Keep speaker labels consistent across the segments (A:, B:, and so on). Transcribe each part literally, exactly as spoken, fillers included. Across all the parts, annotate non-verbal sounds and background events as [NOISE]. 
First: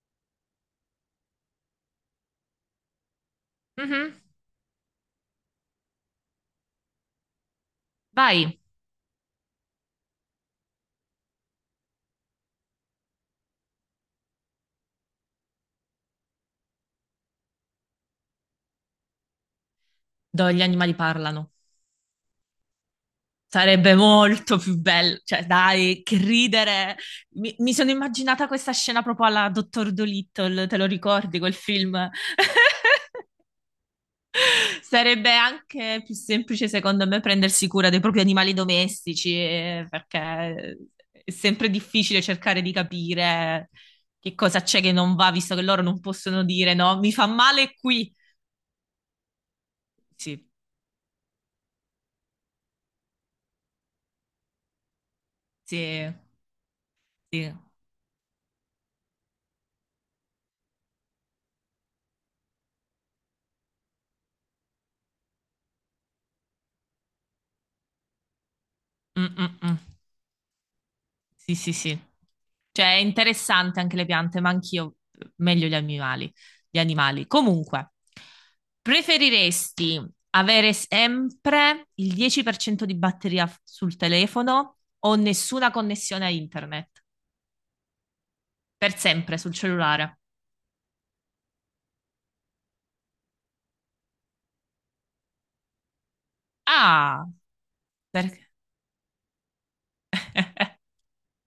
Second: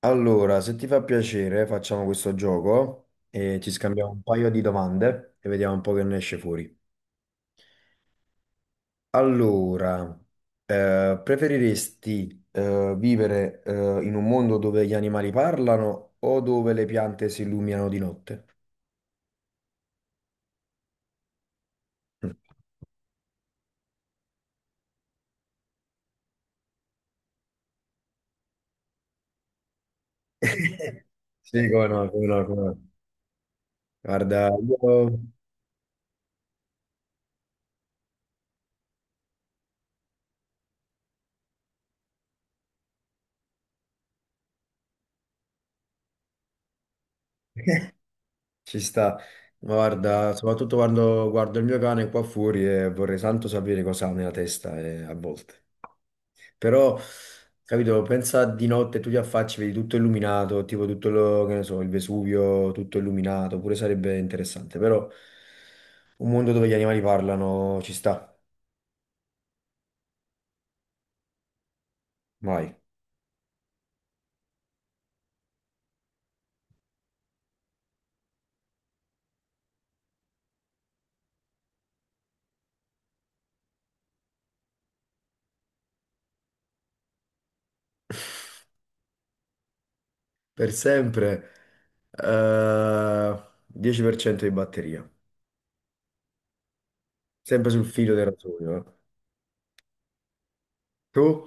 A: Allora, se ti fa piacere, facciamo questo gioco e ci scambiamo
B: Mhm.
A: un paio di domande e vediamo un po' che ne esce fuori.
B: Vai,
A: Allora, eh, Preferiresti eh, vivere, eh, in un mondo dove gli animali parlano o dove le piante si illuminano di notte?
B: dove gli animali parlano.
A: Mm.
B: Sarebbe molto più bello, cioè dai, che ridere. Mi, mi sono immaginata questa scena proprio alla Dottor Dolittle, te lo
A: [LAUGHS]
B: ricordi quel
A: Sì, come
B: film?
A: no,
B: [LAUGHS]
A: come no, come no. Guarda, io
B: Sarebbe anche più semplice, secondo me, prendersi cura dei propri animali domestici, eh, perché è sempre difficile cercare di capire che cosa c'è che non va, visto che loro non possono dire no, mi fa male qui.
A: ci sta. Ma guarda,
B: Sì,
A: soprattutto quando guardo il mio cane qua fuori e vorrei tanto sapere cosa ha nella testa, eh, a volte.
B: sì,
A: Però,
B: sì.
A: capito, pensa di notte tu ti affacci, vedi tutto illuminato, tipo tutto lo, che ne so, il Vesuvio tutto illuminato, pure sarebbe interessante, però un mondo dove gli animali parlano ci sta,
B: Mm, mm, mm. Sì, sì, sì.
A: vai.
B: Cioè, è interessante anche le piante, ma anch'io meglio gli animali. Gli animali. Comunque, preferiresti avere sempre il dieci per cento di batteria f- sul telefono o nessuna connessione a internet? Per sempre sul cellulare.
A: Per sempre, eh, dieci per cento di batteria,
B: Ah,
A: sempre sul filo del
B: perché?
A: rasoio. Eh. Tu?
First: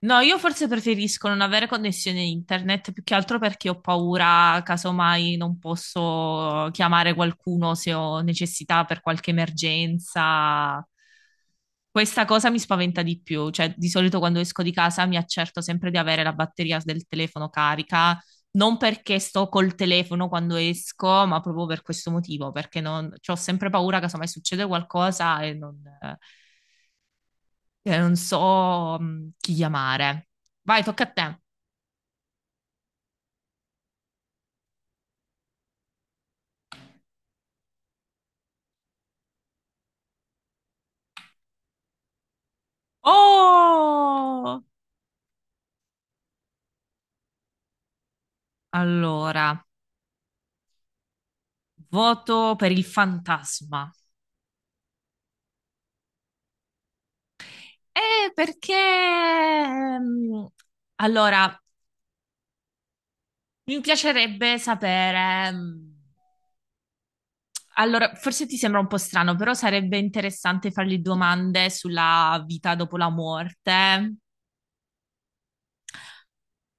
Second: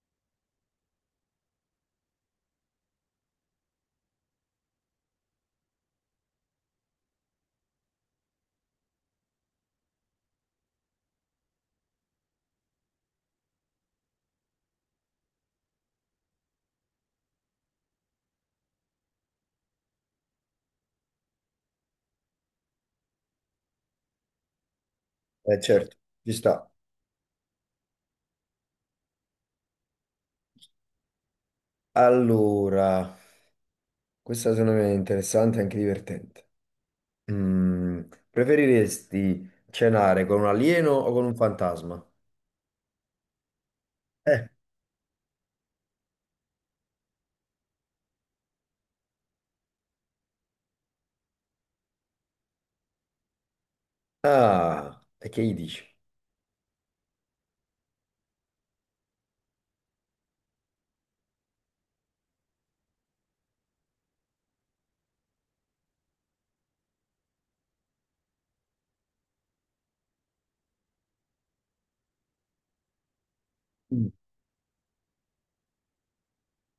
B: No, io forse preferisco non avere connessione internet più che altro perché ho paura, casomai non posso chiamare qualcuno se ho necessità per qualche emergenza. Questa cosa mi spaventa di più, cioè di solito quando esco di casa mi accerto sempre di avere la batteria del telefono carica, non perché sto col telefono quando esco, ma proprio per questo motivo, perché non, cioè, ho sempre paura, casomai succede qualcosa e
A: Eh
B: non
A: certo, ci sta.
B: che non so mm, chi chiamare. Vai, tocca a te.
A: Allora, questa secondo me è interessante e anche divertente. Mm, preferiresti cenare con un alieno o con un fantasma? Eh.
B: Oh! Allora, voto per il fantasma.
A: Ah, e che gli dici?
B: Eh, perché... mm, Allora, mi piacerebbe sapere... mm, Allora, forse ti sembra un po' strano, però sarebbe interessante fargli domande sulla vita dopo la
A: Mm.
B: morte.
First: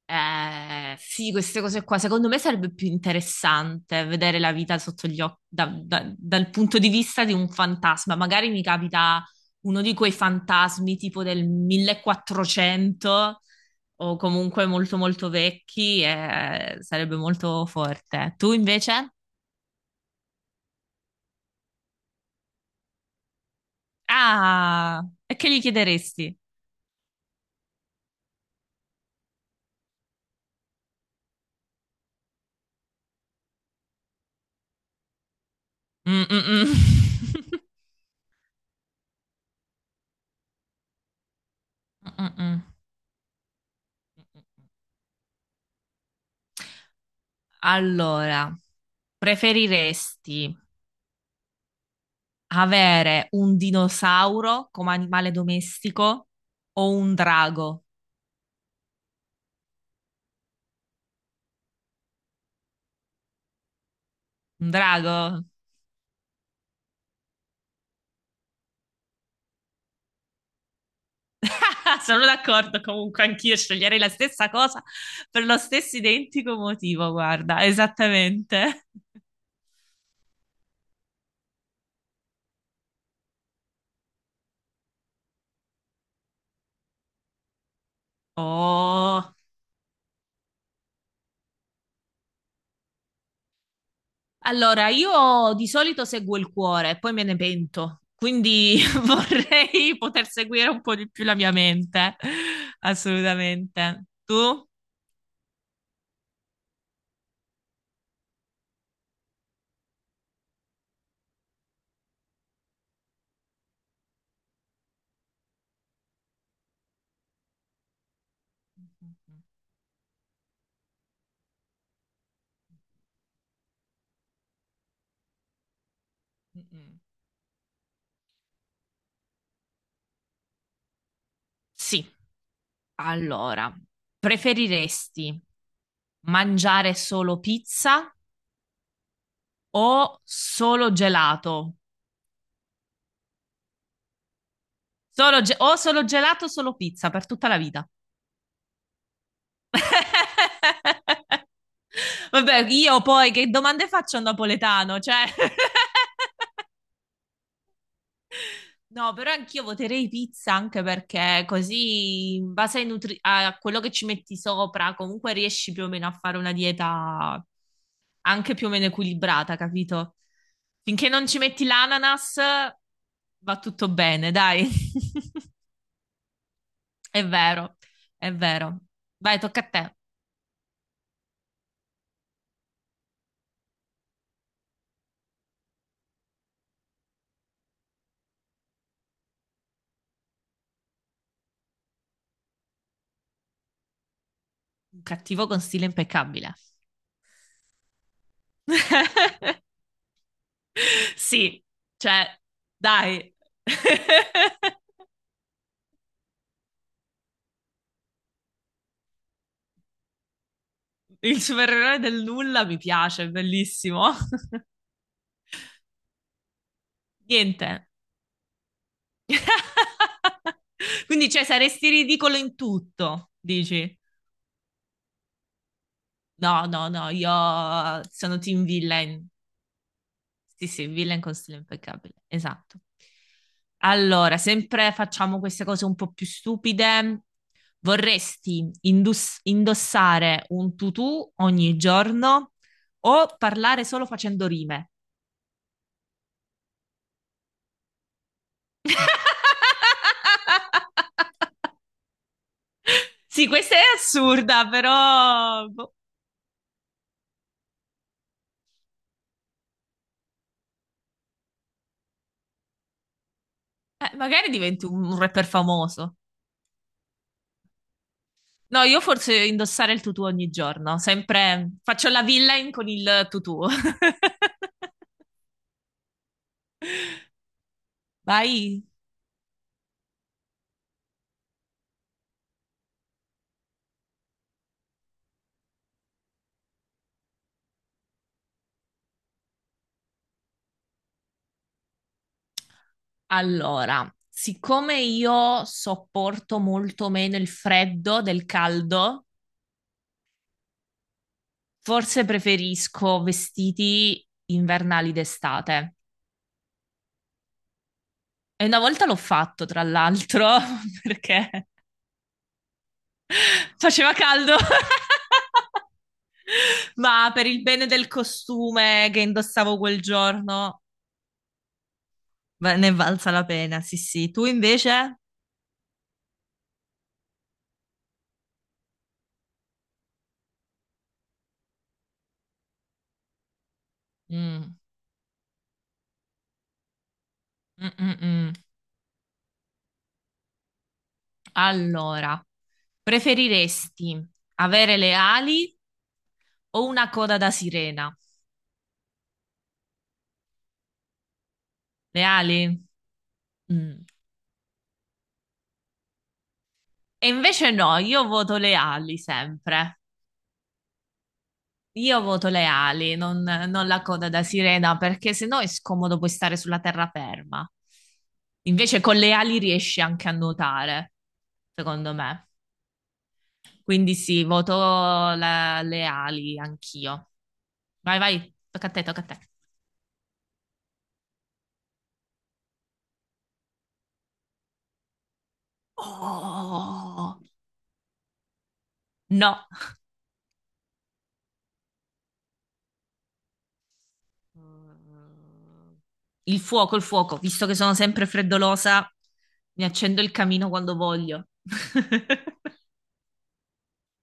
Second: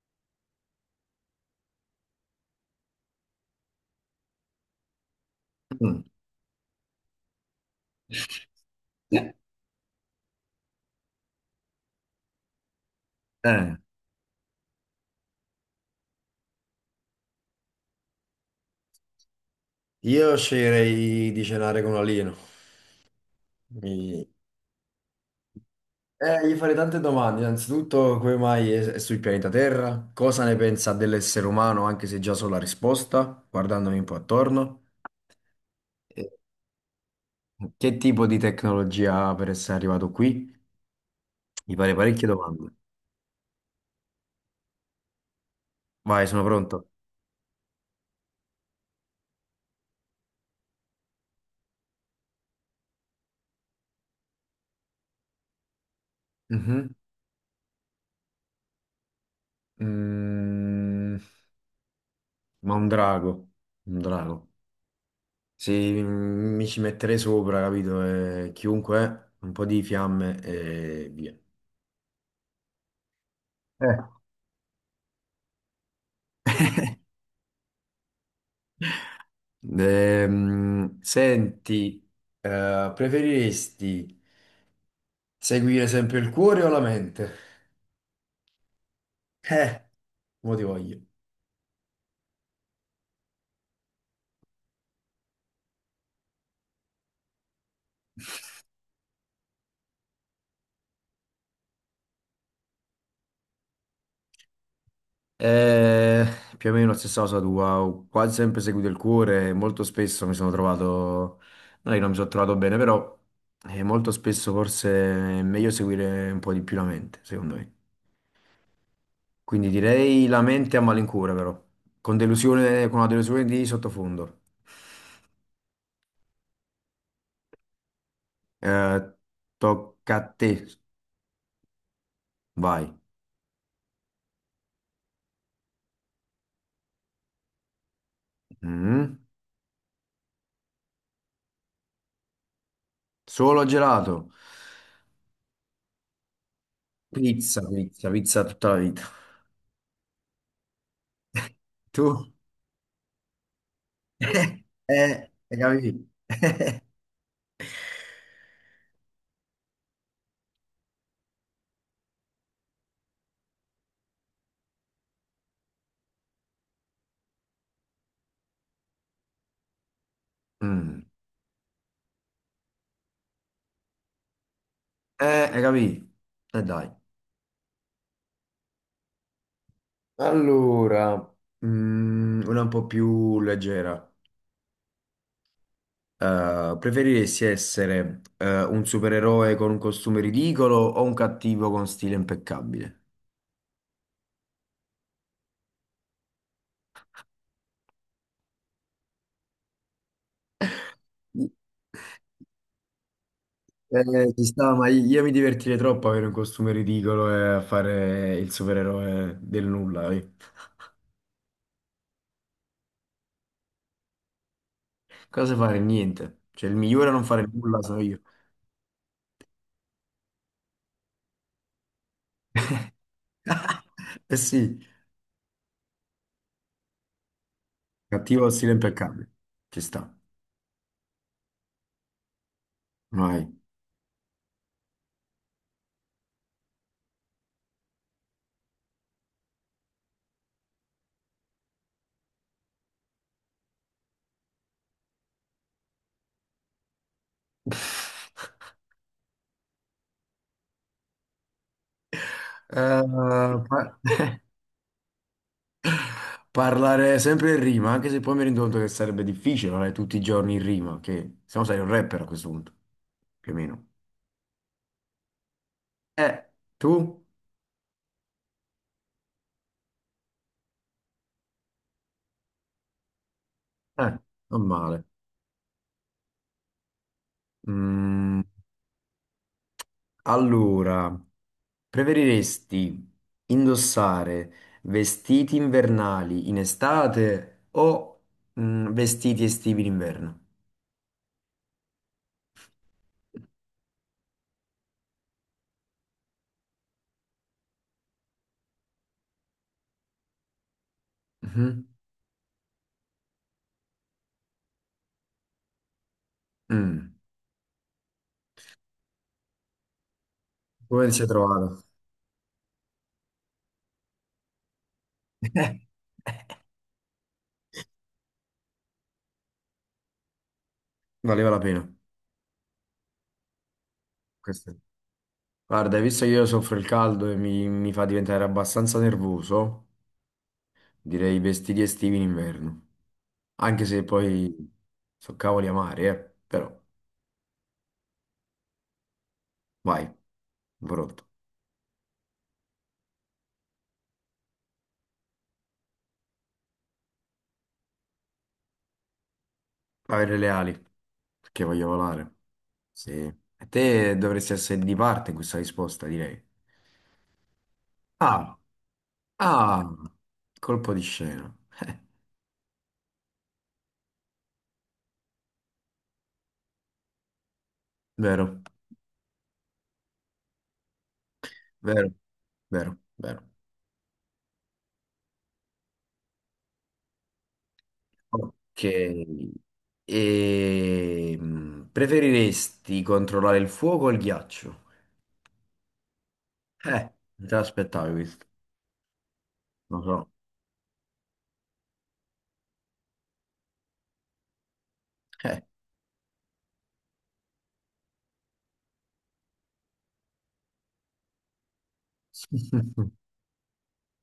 B: Eh, sì, queste cose qua, secondo me sarebbe più interessante vedere la vita sotto gli occhi, da-
A: Mm,
B: da- dal punto di vista di un fantasma. Magari mi capita uno di quei fantasmi tipo del millequattrocento
A: eh,
B: o comunque molto molto vecchi e sarebbe molto forte. Tu invece?
A: io sceglierei di cenare con un alieno. Mi-
B: Ah, e che gli chiederesti?
A: eh, Gli farei tante domande. Innanzitutto, come mai è, è sul pianeta Terra? Cosa ne pensa dell'essere umano, anche se già so la risposta, guardandomi un po' attorno?
B: Mm,
A: E
B: mm, mm. [LAUGHS]
A: che tipo di tecnologia ha per essere arrivato qui? Mi farei
B: Mm,
A: parecchie
B: mm, mm.
A: domande. Vai, sono pronto.
B: Allora, preferiresti avere un dinosauro come animale domestico
A: Mhm.
B: o un drago?
A: Mm, ma un drago, un drago.
B: Un drago?
A: Se mi ci metterei sopra, capito? Eh, chiunque, è, un po' di fiamme e via.
B: [LAUGHS] Sono d'accordo, comunque anch'io sceglierei
A: Eh.
B: la stessa cosa per lo stesso identico motivo, guarda, esattamente.
A: Ehm, senti, eh, preferiresti seguire sempre il cuore o la mente?
B: Oh.
A: Eh, mo ti voglio.
B: Allora, io di solito seguo il cuore, poi me ne pento, quindi [LAUGHS] vorrei poter seguire un po' di più la mia mente, assolutamente. Tu?
A: Eh, Più o meno la stessa cosa tua, ho quasi sempre seguito il cuore, e molto spesso mi sono trovato, no, io non mi sono trovato bene, però, eh, molto spesso forse è meglio seguire un po' di più la mente, secondo me. Quindi direi la mente a malincuore, però, con delusione, con una delusione di sottofondo. Eh, tocca a te,
B: Sì.
A: vai.
B: Allora, preferiresti mangiare solo pizza
A: Mm.
B: o solo gelato?
A: Solo gelato,
B: Solo ge- o solo gelato o solo pizza per tutta la
A: pizza,
B: vita.
A: pizza, pizza tutta la vita.
B: [LAUGHS]
A: [LAUGHS] Tu?
B: Vabbè, io poi che domande faccio a un
A: [LAUGHS] Eh,
B: napoletano? Cioè...
A: eh,
B: [LAUGHS]
A: hai capito?
B: No, però anch'io voterei pizza anche perché così, in base ai nutri- a quello che ci metti sopra, comunque riesci più o meno a fare una dieta. Anche più o meno equilibrata, capito?
A: Mm.
B: Finché non ci metti l'ananas, va tutto bene, dai. [LAUGHS]
A: Eh, hai capito? E dai.
B: È vero, è vero. Vai, tocca a te.
A: Allora, mm, una un po' più leggera. Eh, preferiresti essere, eh, un supereroe con un costume ridicolo o un cattivo con stile impeccabile?
B: Un cattivo con stile impeccabile. [LAUGHS] Sì, cioè, dai.
A: Eh, ci sta, ma
B: [LAUGHS]
A: io mi divertirei troppo a avere un costume ridicolo e a fare il supereroe del nulla. Eh.
B: Il supereroe del nulla mi piace, è bellissimo. [LAUGHS]
A: Cosa fare? Niente. Cioè, il migliore a non fare
B: Niente.
A: nulla sono io.
B: [LAUGHS] Quindi, cioè, saresti ridicolo in tutto, dici?
A: [LAUGHS] Eh sì,
B: No, no, no, io sono
A: cattivo con
B: team
A: stile
B: villain.
A: impeccabile. Ci sta.
B: Sì, sì, villain con stile impeccabile, esatto.
A: Vai.
B: Allora, sempre facciamo queste cose un po' più stupide. Vorresti indus- indossare un tutù ogni giorno o parlare solo facendo rime?
A: [LAUGHS]
B: [LAUGHS]
A: Eh,
B: Sì, questa è
A: pa- [LAUGHS]
B: assurda, però boh.
A: parlare sempre in rima, anche se poi mi rendo conto che sarebbe difficile parlare tutti i giorni in rima, che se no sei un rapper a questo punto, più o meno.
B: Eh, magari diventi un un rapper famoso.
A: Eh, tu?
B: No, io forse indossare il tutù ogni giorno, sempre faccio la villain con il tutù. [LAUGHS]
A: Eh, non male. Mm,
B: Vai.
A: allora, preferiresti indossare vestiti invernali in estate o, mm, vestiti estivi in inverno?
B: Allora, siccome io sopporto molto meno il freddo del caldo,
A: Mhm.
B: forse preferisco vestiti invernali d'estate.
A: Mm.
B: E una volta l'ho fatto, tra l'altro, [LAUGHS]
A: Come ti sei
B: perché
A: trovato?
B: [LAUGHS] faceva caldo, [LAUGHS]
A: [LAUGHS]
B: ma per il bene del costume che indossavo quel giorno,
A: Valeva la pena.
B: va- ne è valsa la pena, sì, sì. Tu
A: Questo.
B: invece?
A: Guarda, visto che io soffro il caldo e mi, mi fa diventare abbastanza nervoso, direi i vestiti estivi in inverno. Anche se poi
B: Mm,
A: so cavoli amari, eh. Però,
B: mm, mm, mm.
A: vai, pronto.
B: Allora, preferiresti avere le ali. Ho una coda da sirena.
A: Avere le ali, perché voglio
B: Le
A: volare.
B: ali?
A: Sì. E
B: Mm.
A: te dovresti essere di parte in questa risposta, direi.
B: E invece no, io
A: Ah,
B: voto le ali
A: ah,
B: sempre.
A: colpo di scena.
B: Io voto le ali, non, non la coda da sirena, perché se no è scomodo poi stare sulla terraferma.
A: Vero,
B: Invece con le ali riesci anche a nuotare,
A: vero,
B: secondo me.
A: vero, vero.
B: Quindi sì, voto la- le ali anch'io. Vai, vai,
A: Ok,
B: tocca a te, tocca a te.
A: e, mm, preferiresti controllare il fuoco o il ghiaccio? Eh,
B: Oh,
A: non te l'aspettavi questo,
B: no.
A: lo so. Eh.
B: Mm, il fuoco, il fuoco, visto che sono sempre freddolosa, mi accendo il camino quando voglio.
A: [LAUGHS]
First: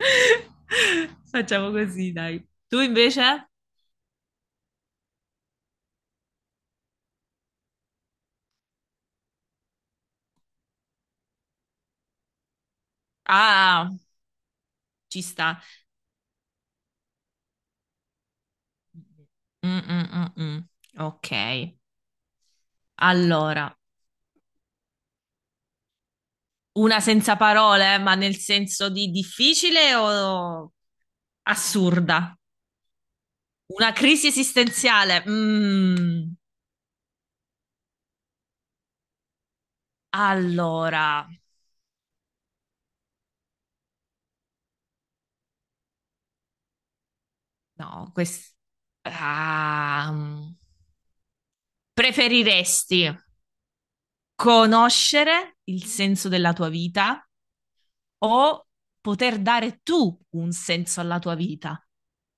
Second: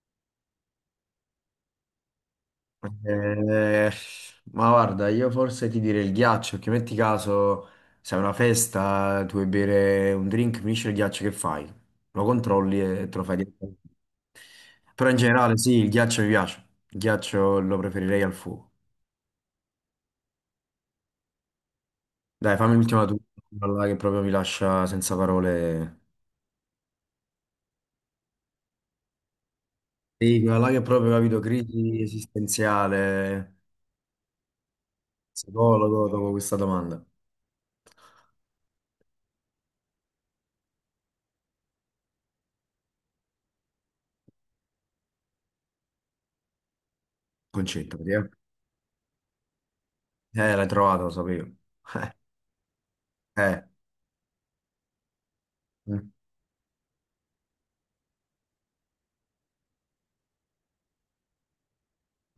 B: [LAUGHS] Facciamo così, dai. Tu invece?
A: Eh, ma guarda, io forse ti direi il ghiaccio, che metti caso, se è una festa, tu vuoi bere un drink, finisce il ghiaccio, che fai? Lo controlli e te lo fai direttamente.
B: Ah,
A: Però in
B: ci
A: generale
B: sta.
A: sì, il ghiaccio mi piace, il ghiaccio lo preferirei al fuoco.
B: Mm, mm, mm, mm. Ok.
A: Dai, fammi l'ultima tu, quella
B: Allora,
A: là che proprio mi lascia senza parole.
B: una senza parole, ma nel senso di difficile
A: Sì, quella là
B: o
A: che proprio, capito, crisi
B: assurda?
A: esistenziale,
B: Una crisi esistenziale.
A: psicologo, dopo
B: Mm.
A: questa domanda.
B: Allora.
A: Concetta,
B: No,
A: perché?
B: questo... Ah, mm.
A: Eh, l'hai trovata, lo sapevo. [LAUGHS]
B: Preferiresti
A: Eh, eh.
B: conoscere il
A: Eh.
B: senso della tua vita o poter dare tu un senso alla tua vita?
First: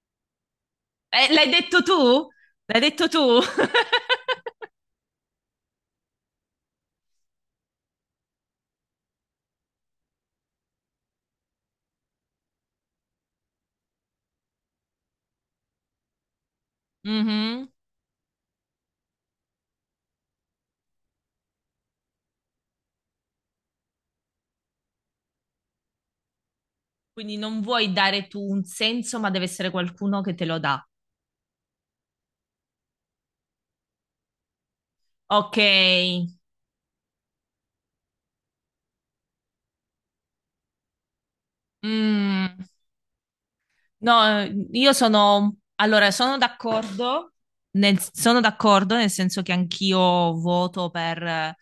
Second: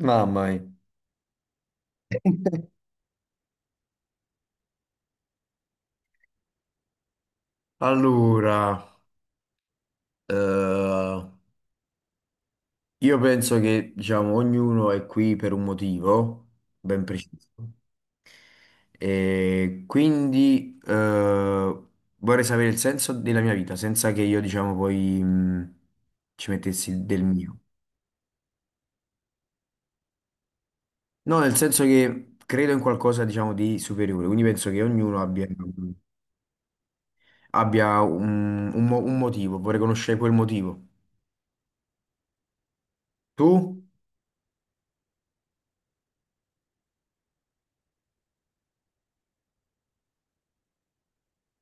A: Mamma mia.
B: Eh, l'hai detto tu? L'hai detto tu? [LAUGHS]
A: Allora, eh, io penso che, diciamo, ognuno è qui per un motivo ben preciso.
B: Mhm.
A: E quindi, eh, vorrei sapere il senso della mia vita senza che io, diciamo, poi, mh, ci mettessi del
B: Quindi
A: mio.
B: non vuoi dare tu un senso, ma deve essere qualcuno che te lo dà.
A: No, nel senso che credo in qualcosa, diciamo, di superiore, quindi penso che ognuno abbia,
B: Ok.
A: abbia un, un mo- un motivo, vorrei conoscere quel motivo.
B: Mm.
A: Tu?
B: No, io sono, allora, sono d'accordo, nel, sono d'accordo nel senso che anch'io voto per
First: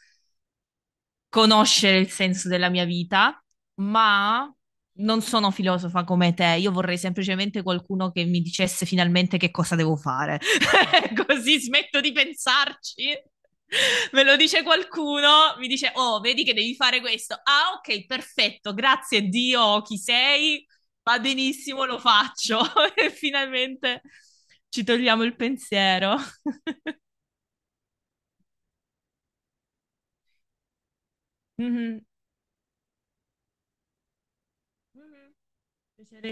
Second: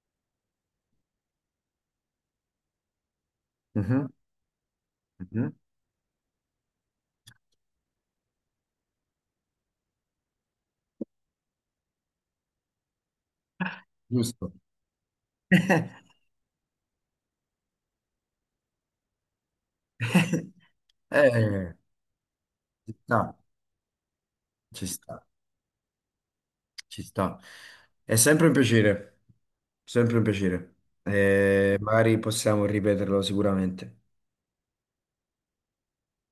B: conoscere il senso della mia vita,
A: Mhm,
B: ma non
A: mhm.
B: sono filosofa come te. Io vorrei semplicemente qualcuno che mi dicesse finalmente che cosa devo fare. [LAUGHS] Così smetto di pensarci. Me lo
A: Giusto.
B: dice qualcuno, mi dice: Oh, vedi che devi fare questo. Ah, ok, perfetto, grazie Dio, chi
A: [LAUGHS]
B: sei? Va
A: Eh,
B: benissimo, lo faccio.
A: ci
B: [LAUGHS] E
A: sta,
B: finalmente ci
A: ci
B: togliamo
A: sta.
B: il pensiero. [LAUGHS]
A: Ci sta. È sempre un piacere, sempre un piacere. Mm. E
B: Mhm.
A: magari possiamo ripeterlo sicuramente.
B: Mhm.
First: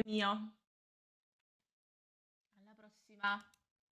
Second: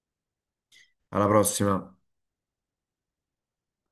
B: Mio.
A: Alla prossima.
B: Alla prossima.